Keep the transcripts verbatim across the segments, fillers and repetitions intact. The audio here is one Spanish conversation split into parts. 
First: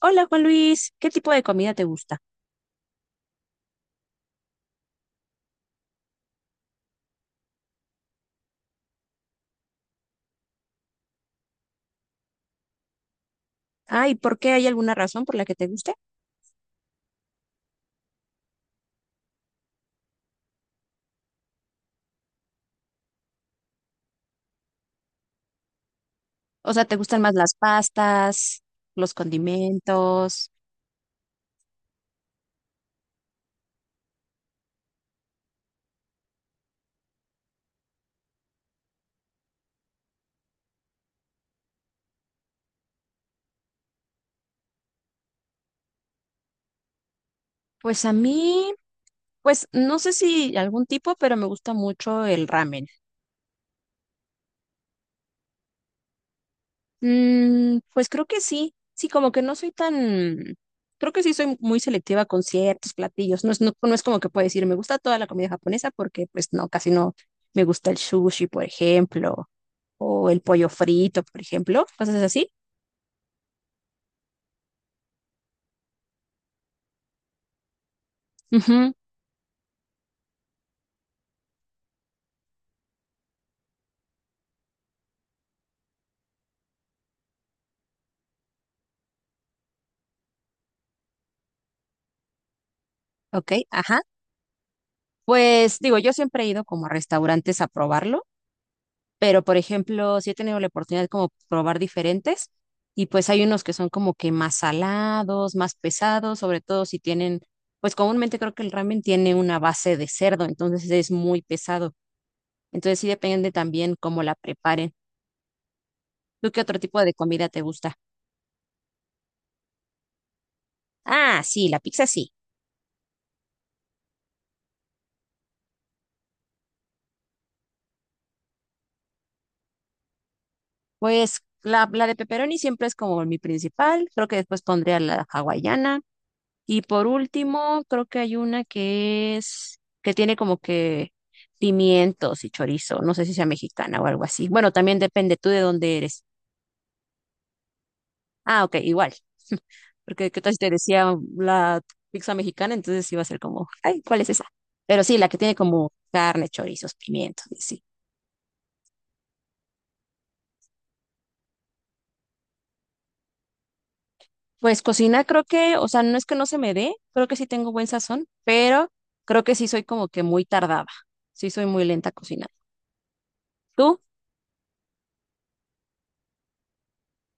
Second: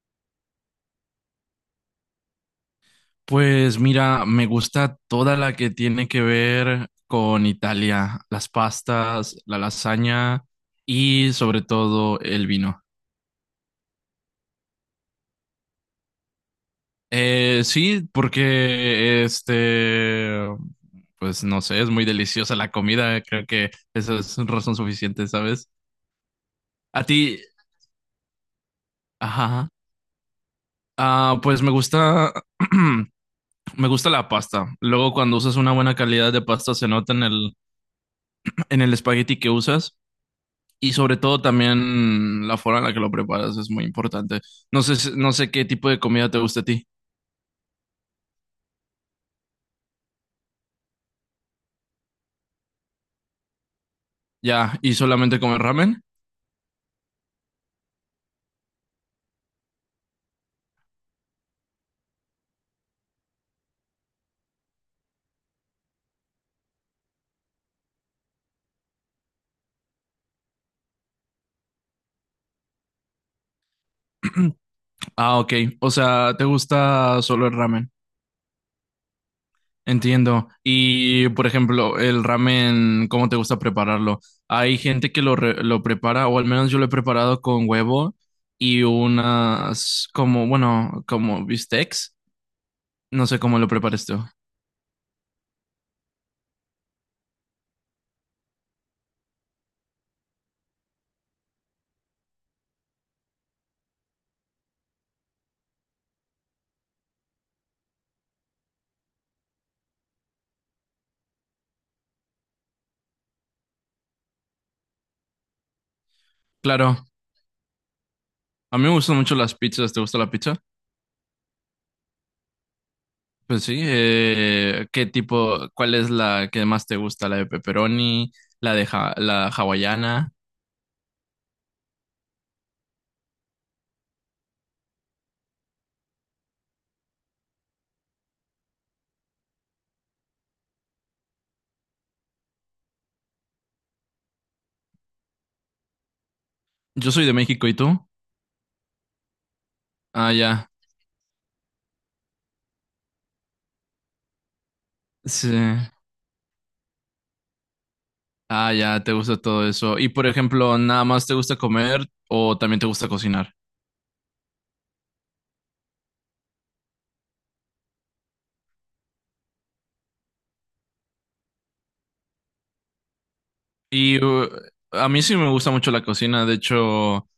Hola Juan Luis, ¿qué tipo de comida te gusta? Pues mira, me gusta toda la que tiene que ver con Italia, las pastas, la lasaña y sobre todo el vino. Ah, ¿y por qué hay alguna razón por la que te guste? Eh, sí, porque este, pues no sé, es muy deliciosa la comida, creo que eso es razón suficiente, ¿sabes? O sea, ¿te A ti, gustan más las pastas, los ajá, condimentos? ah, pues me gusta, me gusta la pasta. Luego cuando usas una buena calidad de pasta se nota en el, en el espagueti que usas. Y sobre todo también la forma en la que lo preparas es muy importante. No sé, si- no sé qué tipo de comida te gusta a ti. Pues a mí, pues no sé si algún tipo, pero me gusta mucho el ramen. Ya, ¿y solamente comer ramen? Mm, pues creo que sí, sí, como que no soy tan, creo que sí soy muy selectiva con ciertos platillos. No es, no, no es como que puedo decir, me gusta toda la comida japonesa porque pues no, casi no me gusta el sushi, por ejemplo, o el pollo frito, por ejemplo, cosas así. Ah, ok. O sea, ¿te gusta solo el ramen? Ujú. Entiendo. Y, por ejemplo, el ramen, ¿cómo te gusta prepararlo? Hay gente que lo, re- lo prepara, o al menos yo lo he preparado con huevo y unas, como, bueno, como bistecs. No sé Ok, cómo lo ajá. preparas tú. Pues digo, yo siempre he ido como a restaurantes a probarlo, pero por ejemplo, sí he tenido la oportunidad de como probar diferentes y pues hay unos que son como que más salados, más pesados, sobre todo si tienen, pues comúnmente creo que el ramen tiene una base de cerdo, entonces es muy pesado. Entonces sí depende también cómo la preparen. ¿Tú qué otro tipo Claro, de comida te gusta? a mí me gustan mucho las pizzas. ¿Te gusta la pizza? Ah, sí, la pizza sí. Pues sí, eh, ¿qué tipo, cuál es la que más te gusta? ¿La de pepperoni, la de ja- la hawaiana? Pues la, la de pepperoni siempre es como mi principal, creo que después pondría la hawaiana. Y por último, creo que hay una que es, que tiene como que pimientos y chorizo. No sé si sea mexicana o algo así. Bueno, también depende tú de dónde eres. Yo soy de México, ¿y tú? Ah, ok, igual. Ah, Porque qué tal si ya, te decía la pizza mexicana, entonces iba a ser como, ay, ¿cuál es esa? Pero sí, la que sí. tiene como carne, chorizos, pimientos, y sí. Ah, ya, te gusta todo eso. Y por ejemplo, ¿nada más te gusta comer o también te gusta cocinar? Pues cocina creo que, o sea, no es que no se me dé, creo que sí tengo buen sazón, pero creo que sí soy como que muy tardada. Sí soy muy lenta cocinando. ¿Tú? Y uh, a mí sí me gusta mucho la cocina, de hecho,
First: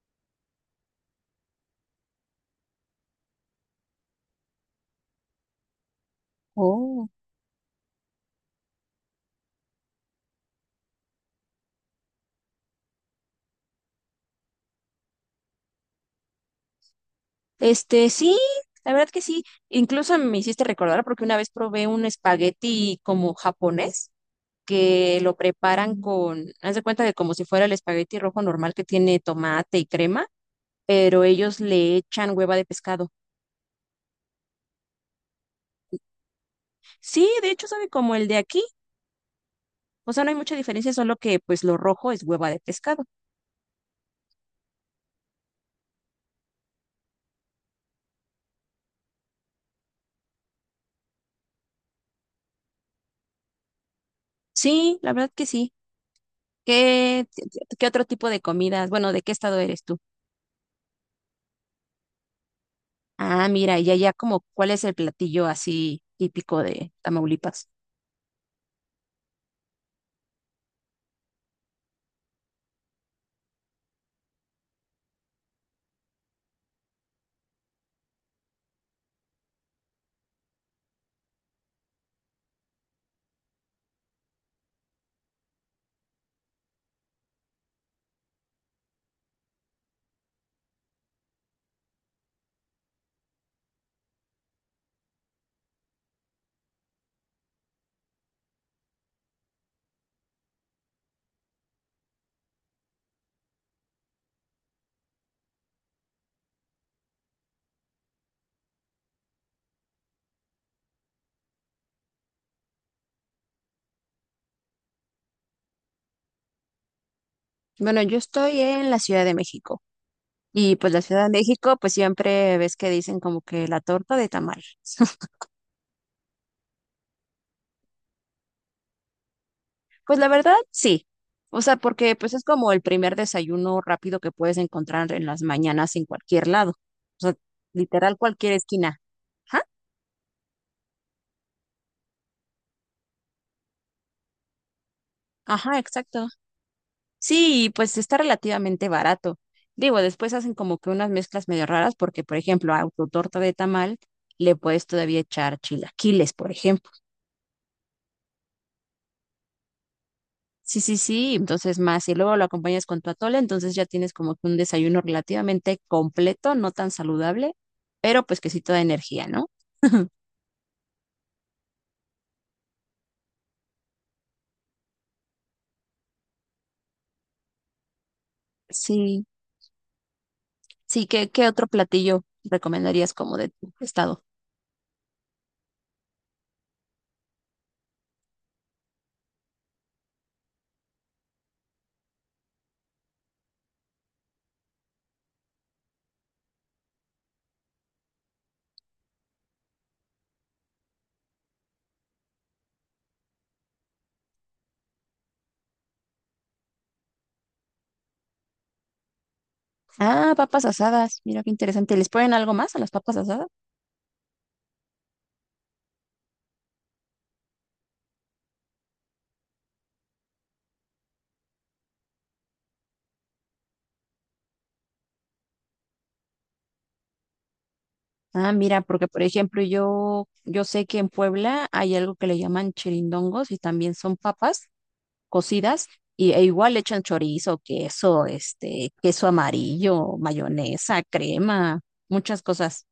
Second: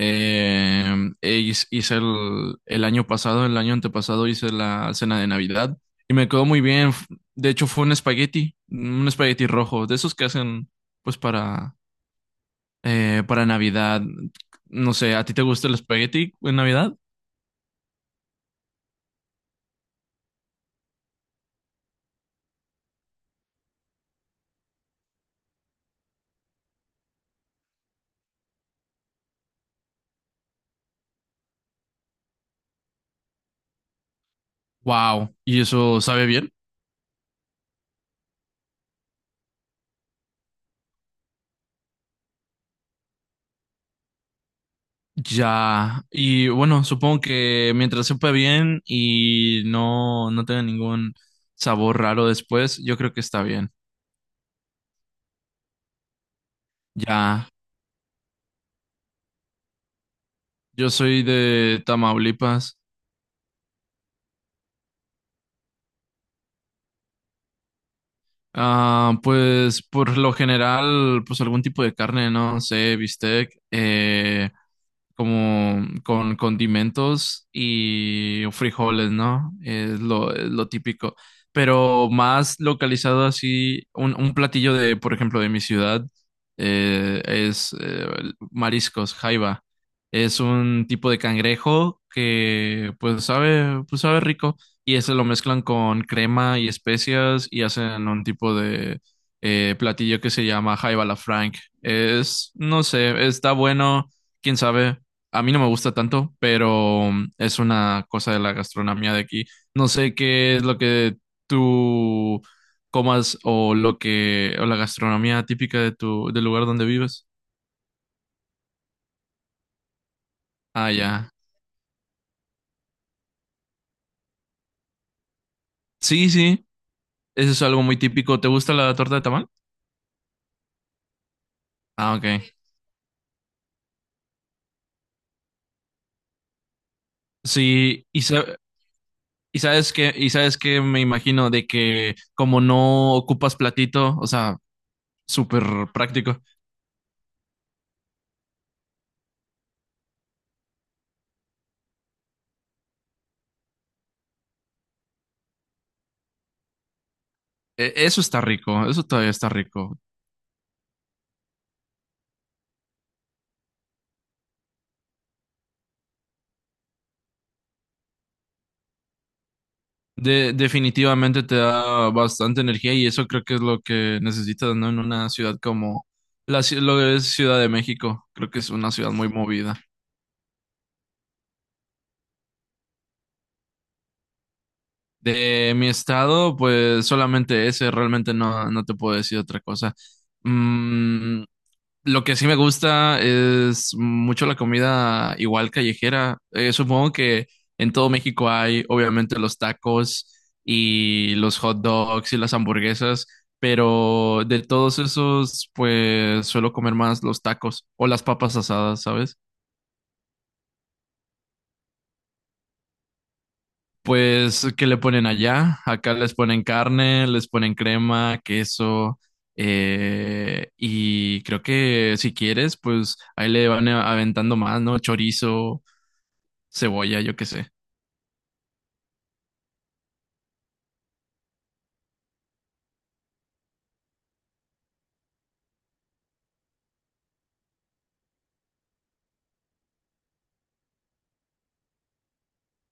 Eh, e hice hice el, el año pasado, el año antepasado hice la cena de Navidad y me quedó muy bien. F- Oh. De hecho, fue un espagueti, un espagueti rojo, de esos que hacen pues para, eh, para Navidad. No sé, ¿a ti te gusta el espagueti en Navidad? Este, sí, la verdad que sí. Incluso me hiciste recordar porque una vez probé un espagueti como japonés que lo preparan con, haz de cuenta de como si fuera el espagueti rojo normal que tiene tomate y crema, pero ellos le echan hueva de pescado. Wow, ¿y eso sabe bien? Sí, de hecho sabe como el de aquí. O sea, no hay mucha diferencia, solo que pues lo rojo es hueva de pescado. Ya, y bueno, supongo que mientras sepa bien y no, no tenga ningún sabor raro después, yo creo que está bien. Sí, la verdad que sí. ¿Qué, Ya. qué otro tipo de comidas? Bueno, ¿de qué estado eres tú? Yo soy de Tamaulipas. Ah, mira, y allá como, ¿cuál es el platillo así típico de Tamaulipas? Ah, pues por lo general, pues algún tipo de carne, no sé, bistec, eh, como con condimentos y frijoles, ¿no? Es lo, es lo típico. Pero más localizado así, un, un platillo de, por ejemplo, de mi ciudad, eh, es eh, mariscos, jaiba. Es un tipo de cangrejo que pues sabe, pues sabe rico. Y ese lo mezclan con crema y especias y hacen un tipo de eh, platillo que se llama Jaiba la Frank. Es, no sé, está bueno, quién sabe. A mí no me gusta tanto, pero mm, es una cosa de la gastronomía de aquí. No sé qué es lo que tú comas o lo que, o la gastronomía típica de tu, del lugar donde vives. Bueno, yo estoy en la Ciudad de México y Ah, pues la Ciudad ya. de México pues siempre ves que dicen como que la torta de tamal. Sí, sí, eso es algo muy típico. ¿Te gusta la torta de tamal? Pues la verdad, sí. O sea, Ah, porque pues es ok. como el primer desayuno rápido que puedes encontrar en las mañanas en cualquier lado. O sea, Sí, literal y sa- cualquier esquina. Y Ajá, sabes que, y sabes que me imagino de que como no ocupas platito, o sea, súper ajá, exacto. práctico. Sí, y pues está relativamente barato. Digo, después hacen como que unas mezclas medio raras porque, por ejemplo, a tu torta de tamal le puedes todavía echar chilaquiles, por ejemplo. E- Eso está rico, eso todavía está rico. Sí, sí, sí, entonces más, y luego lo acompañas con tu atole, entonces ya tienes como que un desayuno relativamente completo, no tan saludable, pero pues que sí te da energía, ¿no? De- definitivamente te da bastante energía y eso creo que es lo que necesitas, ¿no? En una ciudad como la, ci- lo que es Ciudad de México, creo que es una ciudad Sí, muy movida. sí, ¿qué, qué otro platillo recomendarías como de tu estado? De mi estado, pues solamente ese, realmente no, no te puedo decir otra cosa. Mm, Lo que sí me gusta es mucho la comida igual callejera. Eh, supongo que en todo México hay obviamente los tacos y los hot dogs y las hamburguesas, pero de todos esos pues suelo comer más los tacos o las papas asadas, ¿sabes? Ah, papas asadas, mira qué interesante. ¿Les ponen algo más a las papas asadas? Pues, ¿qué le ponen allá? Acá les ponen carne, les ponen crema, queso. Eh, y creo que si quieres, pues ahí le van a- aventando más, ¿no? Chorizo, cebolla, yo qué sé. Ah, mira, porque por ejemplo yo, yo sé que en Puebla hay algo que le llaman chirindongos y también son papas, cocidas y, e igual le echan chorizo, queso, este, queso amarillo, mayonesa, crema, muchas cosas.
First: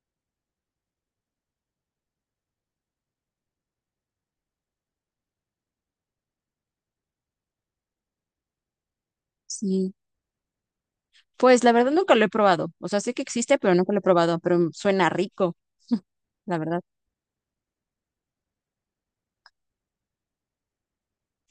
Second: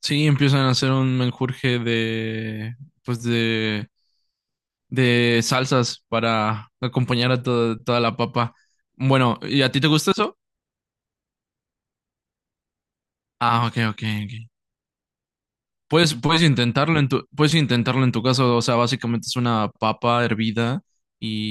Sí, empiezan a hacer un menjurje de, pues de, de salsas para acompañar a to- toda la papa. Bueno, ¿y a ti te Sí, gusta eso? pues la verdad nunca lo he probado. O sea, sé que existe, Ah, pero ok, nunca lo he ok, ok. probado, pero suena rico, Puedes, puedes la verdad. intentarlo en tu, puedes intentarlo en tu caso, o sea, básicamente es una papa hervida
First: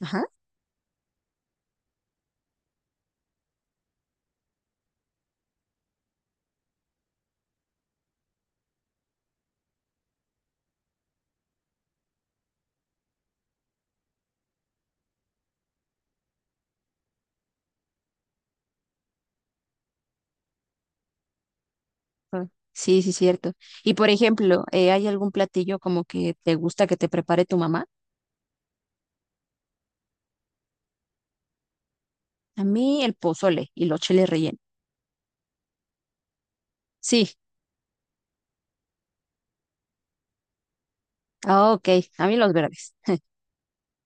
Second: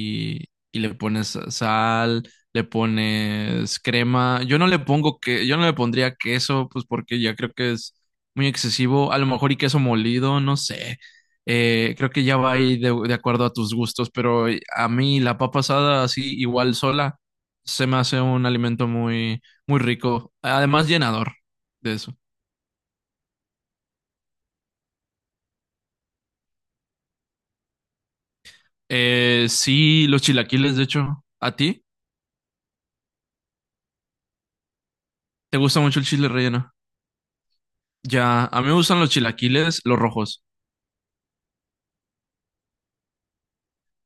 Ajá. y le pones sal, le pones crema. Yo no le pongo que, yo no le pondría queso, pues porque ya creo que es muy excesivo. A lo mejor y queso molido, no sé. Eh, creo que ya va ahí de, de acuerdo a tus gustos, pero a mí la papa asada así igual sola se me hace un alimento muy, muy rico, además llenador de eso. Ah, sí, sí, cierto. Y por ejemplo, eh, ¿hay algún platillo como que te gusta que te prepare tu mamá? Eh, sí, los chilaquiles, de hecho. ¿A ti? A mí el pozole y los chiles rellenos. ¿Te gusta mucho el chile relleno? Sí, Ya, a mí me gustan los chilaquiles, los rojos. ah, ok, a mí los verdes.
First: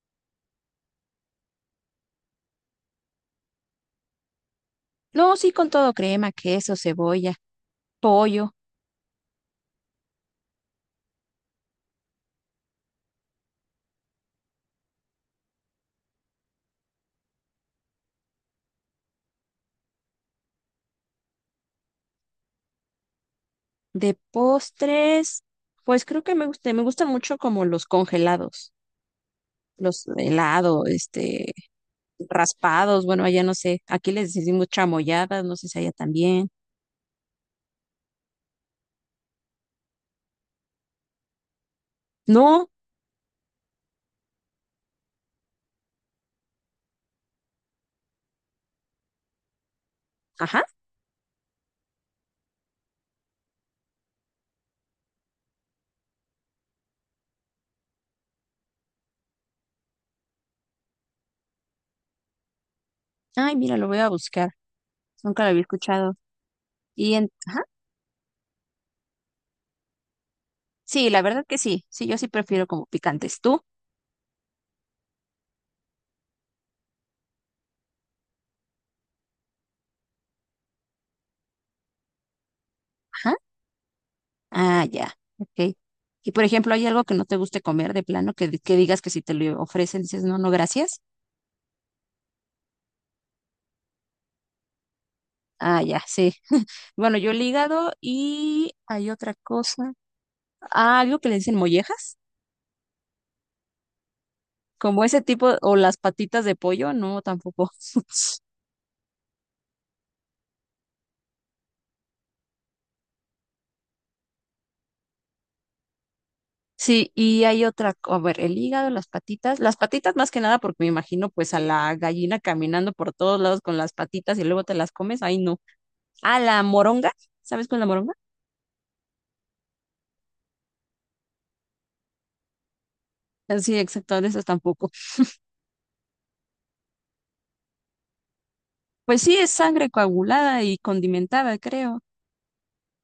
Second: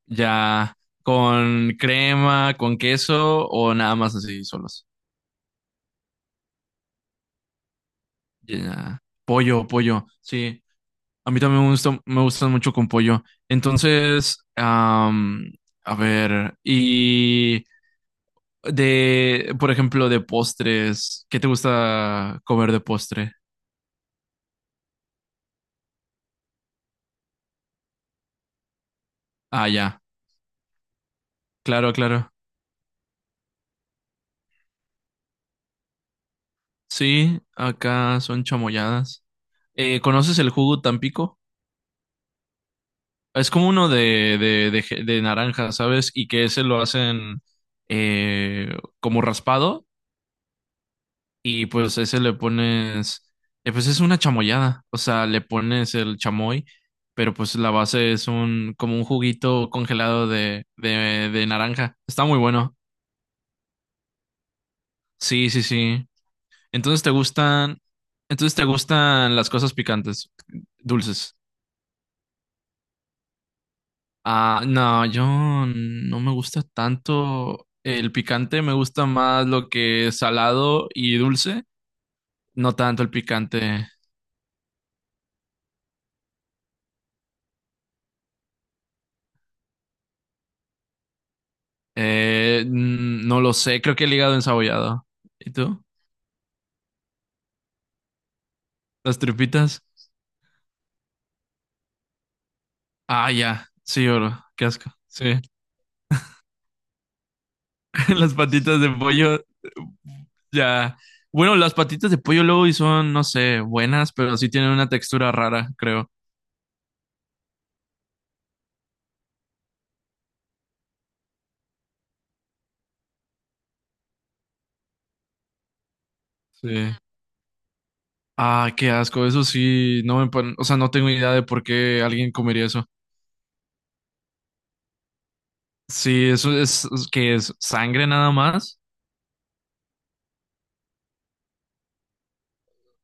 Ya, con crema, con queso o nada más así, solos. No, sí, con todo, crema, queso, cebolla, pollo. Ya, pollo, pollo, sí. A mí también me gusta, me gustan mucho con pollo. Entonces, am, a ver, y de, por ejemplo, de postres, ¿qué te gusta comer de postre? De postres, pues creo que me gusta, me gustan mucho como los congelados, Ah, ya, los helado, este, claro, claro. raspados, bueno, allá no sé, aquí les decimos chamoyadas, no sé si allá también. Sí, acá son chamoyadas. Eh, ¿conoces el jugo Tampico? No, Es como uno de, de, de, je- de naranja, ¿sabes? Y que ese lo hacen eh, como raspado ajá, y pues ese le pones, eh, pues es una chamoyada, o sea, le pones el chamoy, pero pues la base es un como un juguito congelado de, de, de naranja. Está muy bueno. ay, mira, lo voy a buscar, nunca Sí, lo había sí, sí. escuchado. Entonces te Y en, ajá, gustan, entonces te gustan las cosas picantes, sí, la dulces. verdad que sí, sí, yo sí prefiero como picantes. ¿Tú? Ah, no, yo no me gusta tanto el picante, me gusta más lo que es salado y dulce, no tanto el Ajá, picante. ah, ya, ok. Y por ejemplo, ¿hay algo que no te guste comer de plano, que, que digas que si te lo ofrecen dices, no, no, gracias? Eh, mm, no lo sé, creo que el hígado ensabollado. ¿Y Ah, tú? ya, sí. Bueno, yo el hígado y hay ¿Las otra tripitas? cosa. Ah, algo que le dicen mollejas, Ah, ya, sí, oro, qué asco. como ese Sí, tipo, o las patitas de pollo, no, tampoco. las patitas de pollo, ya. Bueno, las patitas de pollo luego y son, no sé, buenas, pero sí tienen una textura rara, creo. Sí, y hay otra, co- a ver, el hígado, las patitas, las patitas más que nada porque me imagino pues a la gallina caminando por todos lados con las patitas y luego te las comes, ahí no. Ah, la Sí. moronga, ¿sabes cuál es la moronga? Ah, qué asco, eso sí, no me, pon- o sea, no tengo idea de por qué alguien comería eso. Ah, sí, exacto, de esas tampoco. Sí, eso es, que es sangre nada más. Pues sí, es sangre coagulada y condimentada, creo.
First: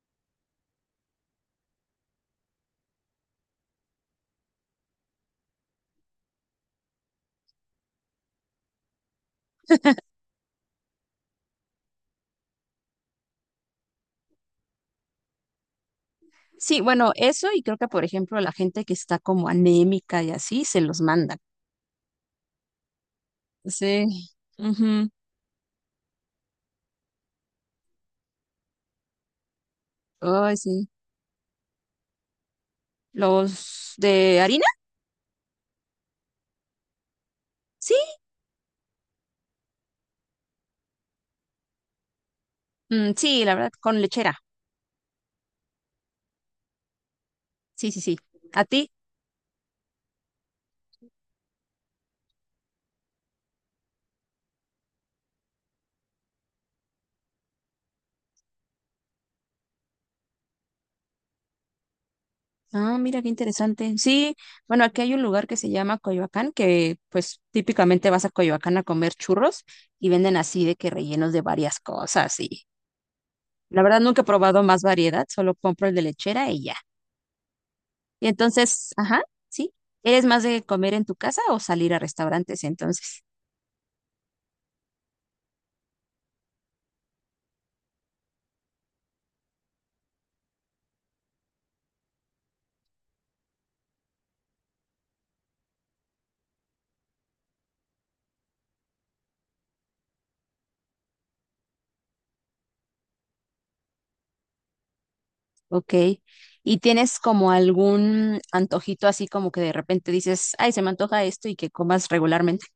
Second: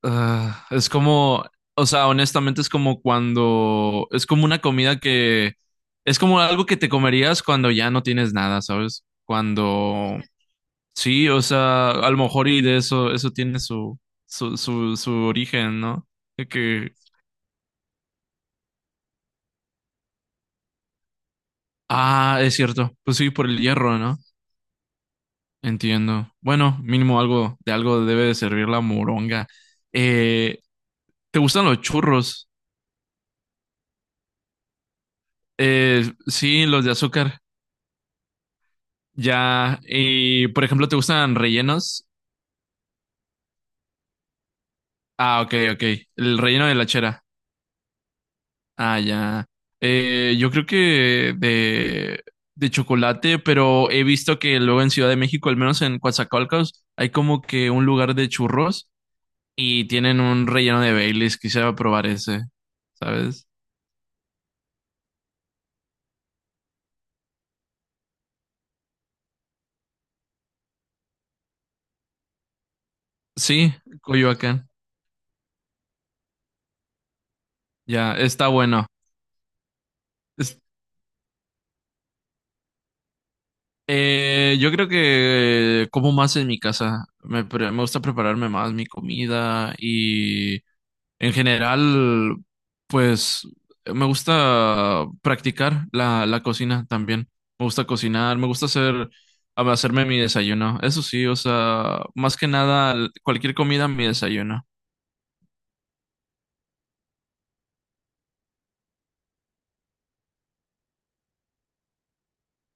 Ah, es como, o sea, honestamente es como cuando, es como una comida que, es como algo que te comerías cuando ya no tienes nada, ¿sabes? Cuando, sí, o sea, a lo mejor y de eso, eso tiene su, su, su, su origen, ¿no? De Sí, que, bueno, eso y creo que por ejemplo la gente que está como anémica y así se los manda. ah, es cierto, pues sí, por el hierro, Sí. ¿no? Ujú. Entiendo. Bueno, mínimo algo de algo debe de servir la moronga. Ay, Eh, sí. ¿te gustan los churros? ¿Los de harina? Eh, sí, los de azúcar. Sí. Ya. Y, por ejemplo, ¿te gustan rellenos? Mm, sí, la verdad, con lechera. Ah, ok, ok. El relleno de la chera. Sí, sí, sí. ¿A ti? Ah, ya. Eh, yo creo que de, de chocolate, pero he visto que luego en Ciudad de México, al menos en Coatzacoalcos, hay como que un lugar de churros y tienen un relleno de Baileys. Quisiera probar ese, Ah, mira qué ¿sabes? interesante. Sí, bueno, aquí hay un lugar que se llama Coyoacán, que pues típicamente vas a Coyoacán a comer churros y venden así de que rellenos de varias cosas y Sí, la verdad nunca he probado Coyoacán. más variedad, solo compro el de lechera y ya. Ya, Y está bueno. entonces, ajá, sí. ¿Eres más Es- de comer en tu casa o salir a restaurantes entonces? eh, yo creo que como más en mi casa. Me, pre- me gusta prepararme más mi comida y en general, pues me gusta practicar la, la cocina también. Me gusta cocinar, me gusta hacer, hacerme mi desayuno. Eso sí, o sea, más que nada, cualquier comida, mi desayuno. Ok. ¿Y tienes como algún antojito así como que de repente dices, ay, se me antoja esto y que comas regularmente?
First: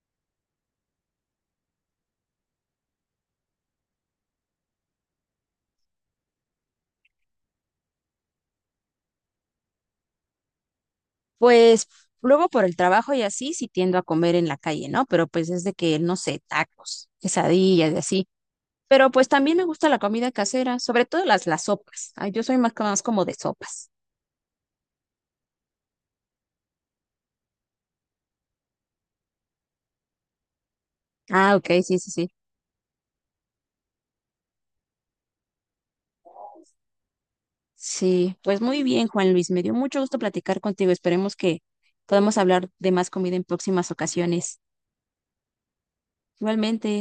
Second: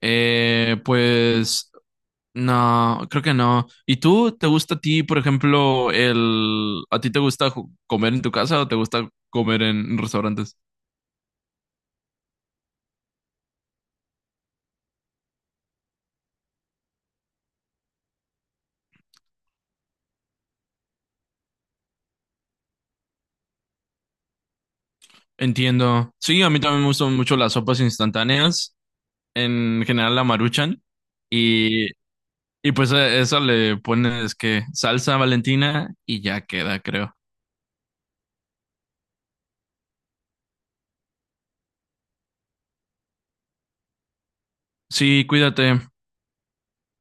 Eh, pues No, creo que no. ¿Y tú, te gusta a ti, por ejemplo, el... ¿A ti te gusta ju- comer en tu casa o te gusta comer en restaurantes? Pues luego por el trabajo y así sí tiendo a comer en la calle, ¿no? Pero pues es de que, no sé, tacos, quesadillas y así. Pero pues también me gusta la comida casera, sobre todo las, las sopas. Ay, yo soy más, más como de sopas. Entiendo. Sí, a mí también me gustan mucho las sopas instantáneas, en general la Maruchan. Ah, ok, Y, sí, sí, sí. y pues a eso le pones que salsa Valentina y ya queda, creo. Sí, pues muy bien, Juan Luis. Me dio mucho gusto platicar contigo. Esperemos que podamos hablar de más comida en próximas ocasiones. Sí, cuídate. Igualmente.